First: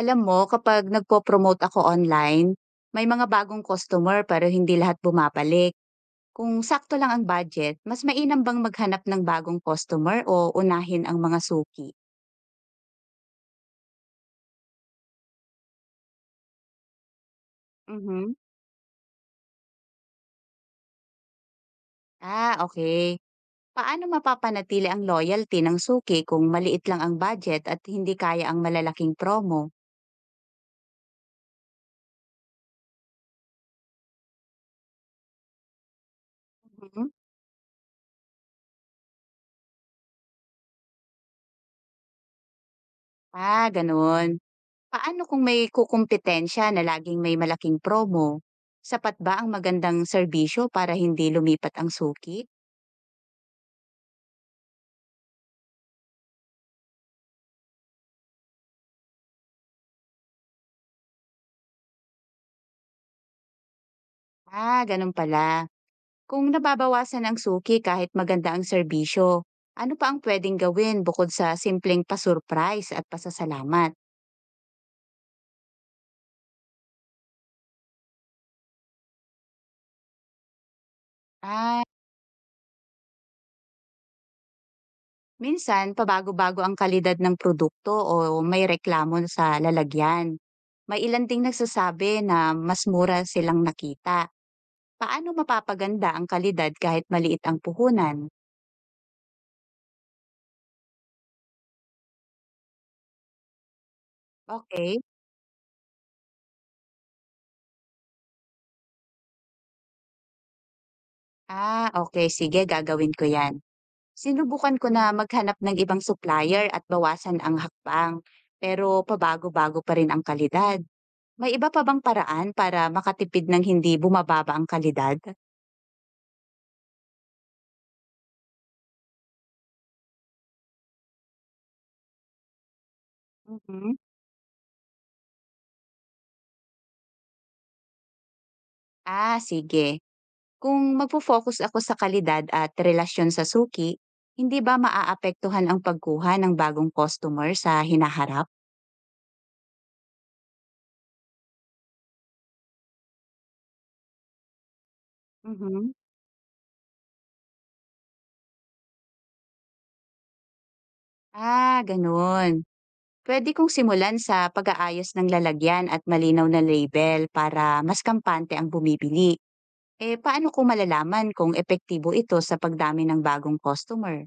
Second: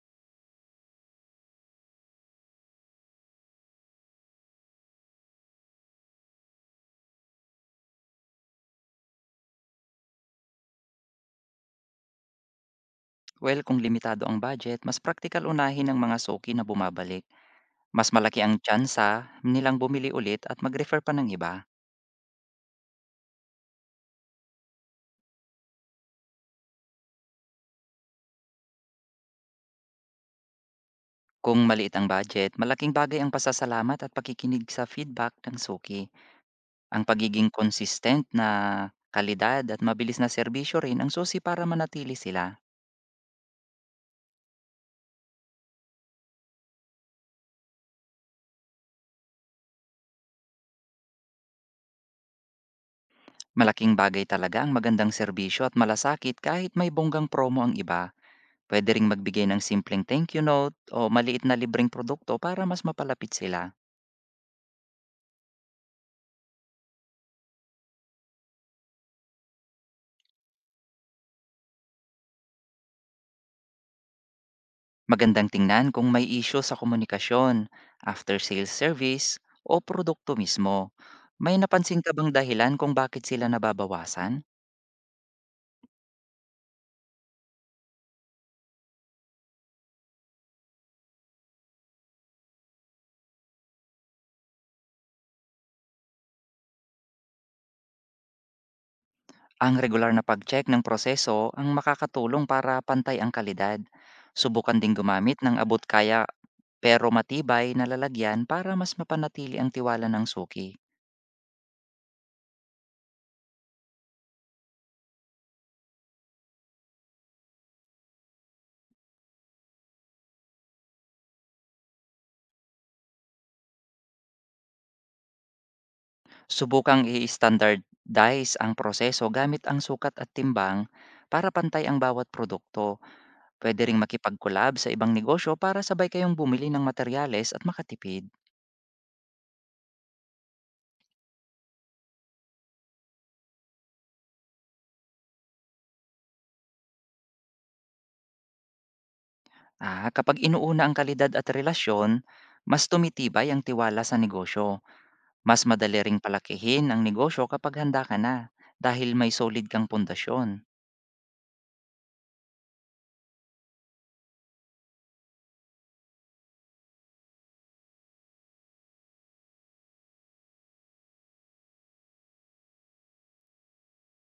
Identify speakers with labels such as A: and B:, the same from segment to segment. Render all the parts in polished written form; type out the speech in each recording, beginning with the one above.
A: Alam mo, kapag nagpo-promote ako online, may mga bagong customer pero hindi lahat bumabalik. Kung sakto lang ang budget, mas mainam bang maghanap ng bagong customer o unahin ang mga suki?
B: Well, kung limitado ang budget, mas praktikal unahin ang mga suki na bumabalik. Mas
A: Mhm.
B: malaki ang tsansa nilang bumili ulit at mag-refer pa ng iba.
A: Ah, okay. Paano mapapanatili ang loyalty ng suki kung maliit lang ang budget at hindi kaya ang malalaking promo?
B: Kung maliit ang budget, malaking bagay ang pasasalamat at pakikinig sa feedback ng suki. Ang
A: Mhm.
B: pagiging consistent na kalidad at mabilis na serbisyo rin ang susi para manatili sila.
A: Ah, ganun. Paano kung may kukumpetensya na laging may malaking promo? Sapat ba ang magandang serbisyo para hindi lumipat ang suki?
B: Malaking bagay talaga ang magandang serbisyo at malasakit kahit may bonggang promo ang iba. Pwede ring magbigay ng simpleng thank you note o maliit na libreng produkto para mas mapalapit sila.
A: Ah, ganun pala. Kung nababawasan ang suki kahit maganda ang serbisyo, ano pa ang pwedeng gawin bukod sa simpleng pasurprise at pasasalamat?
B: Magandang tingnan kung may isyo sa komunikasyon, after sales service, o produkto mismo. May
A: Ah,
B: napansin ka bang dahilan kung bakit sila nababawasan?
A: minsan pabago-bago ang kalidad ng produkto o may reklamo sa lalagyan. May ilan ding nagsasabi na mas mura silang nakita. Paano mapapaganda ang kalidad kahit maliit ang puhunan?
B: Ang regular na pag-check ng proseso ang makakatulong para pantay ang kalidad. Subukan ding
A: Okay.
B: gumamit ng abot kaya pero matibay na lalagyan para mas mapanatili ang tiwala ng suki.
A: Ah, okay. Sige, gagawin ko yan. Sinubukan ko na maghanap ng ibang supplier at bawasan ang hakbang, pero pabago-bago pa rin ang kalidad. May iba pa bang paraan para makatipid ng hindi bumababa ang kalidad?
B: Subukang i-standardize ang proseso gamit ang sukat at timbang para pantay ang bawat produkto. Pwede
A: Mhm.
B: ring makipag-collab sa ibang negosyo para sabay kayong bumili ng materyales at makatipid.
A: Ah, sige. Kung magpo-focus ako sa kalidad at relasyon sa suki, hindi ba maaapektuhan ang pagkuha ng bagong customer sa hinaharap?
B: Ah, kapag inuuna ang kalidad at relasyon, mas tumitibay ang tiwala sa negosyo. Mas
A: Mhm.
B: madali ring palakihin ang negosyo kapag handa ka na, dahil may solid kang pundasyon.
A: Ah, ganun. Pwede kong simulan sa pag-aayos ng lalagyan at malinaw na label para mas kampante ang bumibili. Eh, paano ko malalaman kung epektibo ito sa pagdami ng bagong customer?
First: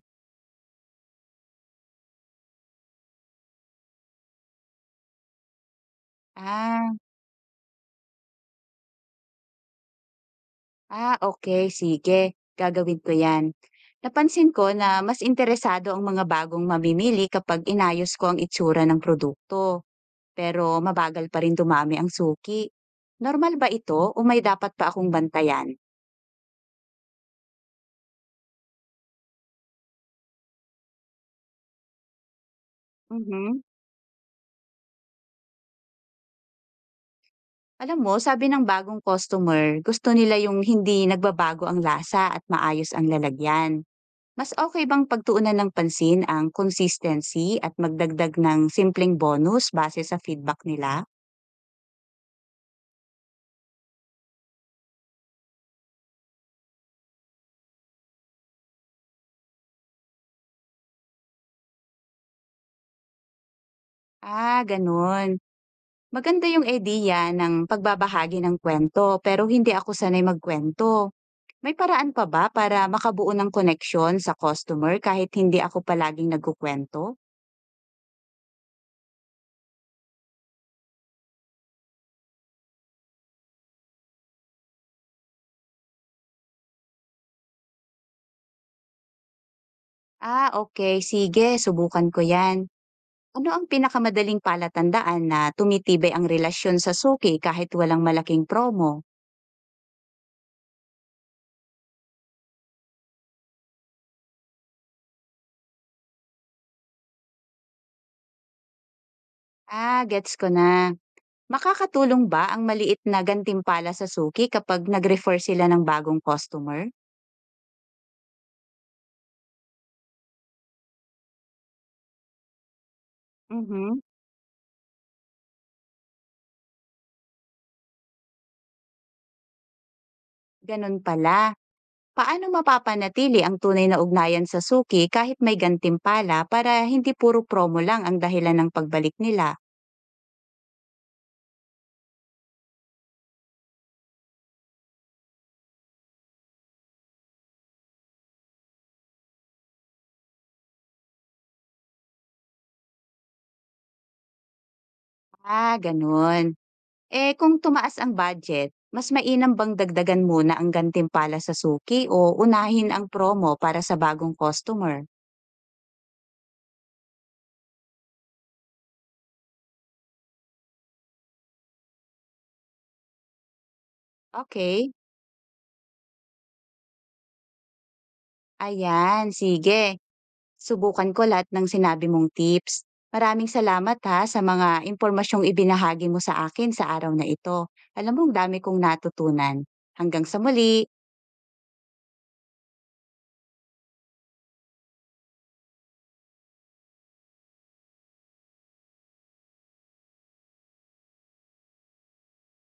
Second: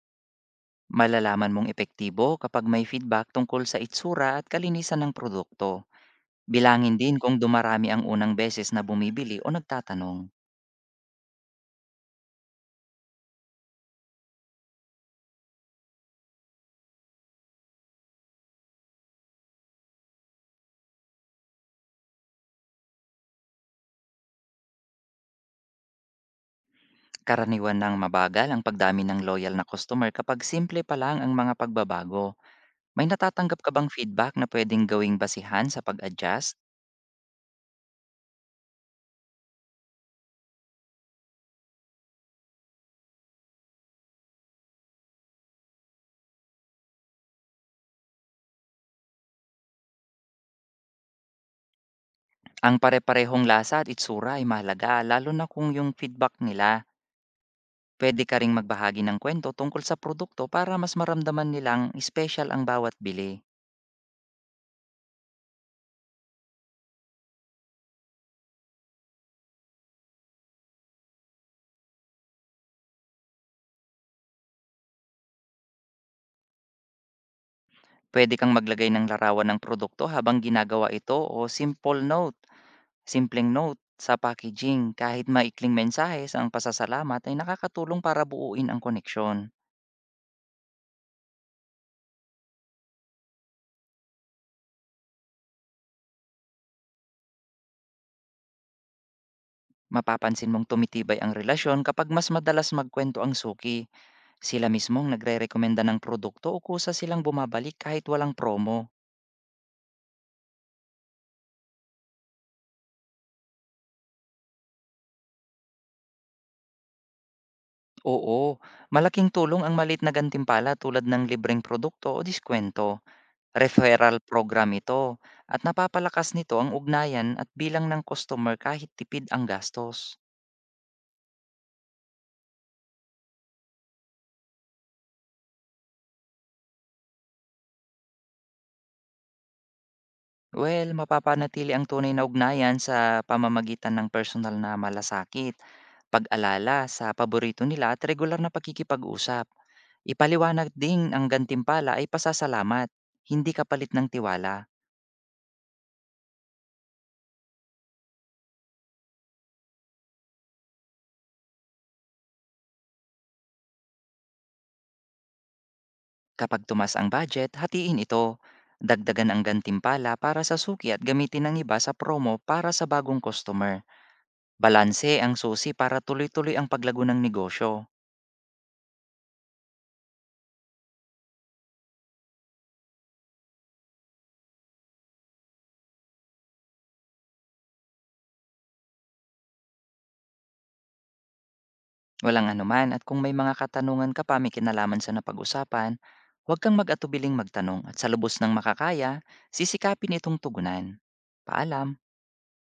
B: Malalaman mong epektibo kapag may feedback tungkol sa itsura at kalinisan ng produkto.
A: Ah,
B: Bilangin din kung dumarami ang unang beses na bumibili o nagtatanong.
A: okay, sige, gagawin ko 'yan. Napansin ko na mas interesado ang mga bagong mamimili kapag inayos ko ang itsura ng produkto, pero mabagal pa rin dumami ang suki. Normal ba ito o may dapat pa akong bantayan?
B: Karaniwan ng mabagal ang pagdami ng loyal na customer kapag simple pa lang ang mga pagbabago. May natatanggap
A: Mhm.
B: ka bang feedback na pwedeng gawing basihan sa pag-adjust?
A: Alam mo, sabi ng bagong customer, gusto nila yung hindi nagbabago ang lasa at maayos ang lalagyan. Mas okay bang pagtuunan ng pansin ang consistency at magdagdag ng simpleng bonus base sa feedback nila?
B: Ang pare-parehong lasa at itsura ay mahalaga, lalo na kung yung feedback nila. Pwede ka ring magbahagi ng kwento tungkol sa produkto para mas maramdaman nilang special ang bawat bili.
A: Ah, gano'n. Maganda yung idea ng pagbabahagi ng kwento pero hindi ako sanay magkwento. May paraan pa ba para makabuo ng koneksyon sa customer kahit hindi ako palaging nagkukuwento?
B: Pwede kang maglagay ng larawan ng produkto habang ginagawa ito, o simple note. Simpleng note sa packaging, kahit maikling mensahe sa ang pasasalamat, ay nakakatulong para buuin ang koneksyon.
A: Ah, okay. Sige, subukan ko yan. Ano ang pinakamadaling palatandaan na tumitibay ang relasyon sa suki kahit walang malaking promo?
B: Mapapansin mong tumitibay ang relasyon kapag mas madalas magkwento ang suki. Sila mismong nagre-rekomenda ng produkto o kusa silang bumabalik kahit walang promo.
A: Ah, gets ko na. Makakatulong ba ang maliit na gantimpala sa suki kapag nag-refer sila ng bagong customer?
B: Oo, malaking tulong ang malit na gantimpala, tulad ng libreng produkto o diskwento.
A: Mhm.
B: Referral program ito, at napapalakas nito ang ugnayan at bilang ng customer kahit tipid ang gastos.
A: Ganun pala. Paano mapapanatili ang tunay na ugnayan sa suki kahit may gantimpala para hindi puro promo lang ang dahilan ng pagbalik nila?
B: Well, mapapanatili ang tunay na ugnayan sa pamamagitan ng personal na malasakit, pag-alala sa paborito nila, at regular na pakikipag-usap. Ipaliwanag ding ang gantimpala ay pasasalamat, hindi kapalit ng tiwala.
A: Ah, ganun. Eh kung tumaas ang budget, mas mainam bang dagdagan muna ang gantimpala sa suki o unahin ang promo para sa bagong customer?
B: Kapag tumas ang budget, hatiin ito. Dagdagan ang gantimpala para sa suki, at gamitin ng iba sa promo para sa bagong customer.
A: Okay,
B: Balanse ang susi para tuloy-tuloy ang paglago ng negosyo.
A: ayan, sige. Subukan ko lahat ng sinabi mong tips. Maraming salamat ha sa mga impormasyong ibinahagi mo sa akin sa araw na ito. Alam mo, ang dami kong natutunan. Hanggang sa muli!
B: Walang anuman, at kung may mga katanungan ka pa may kinalaman sa napag-usapan, huwag kang mag-atubiling magtanong, at sa lubos ng makakaya, sisikapin itong tugunan. Paalam!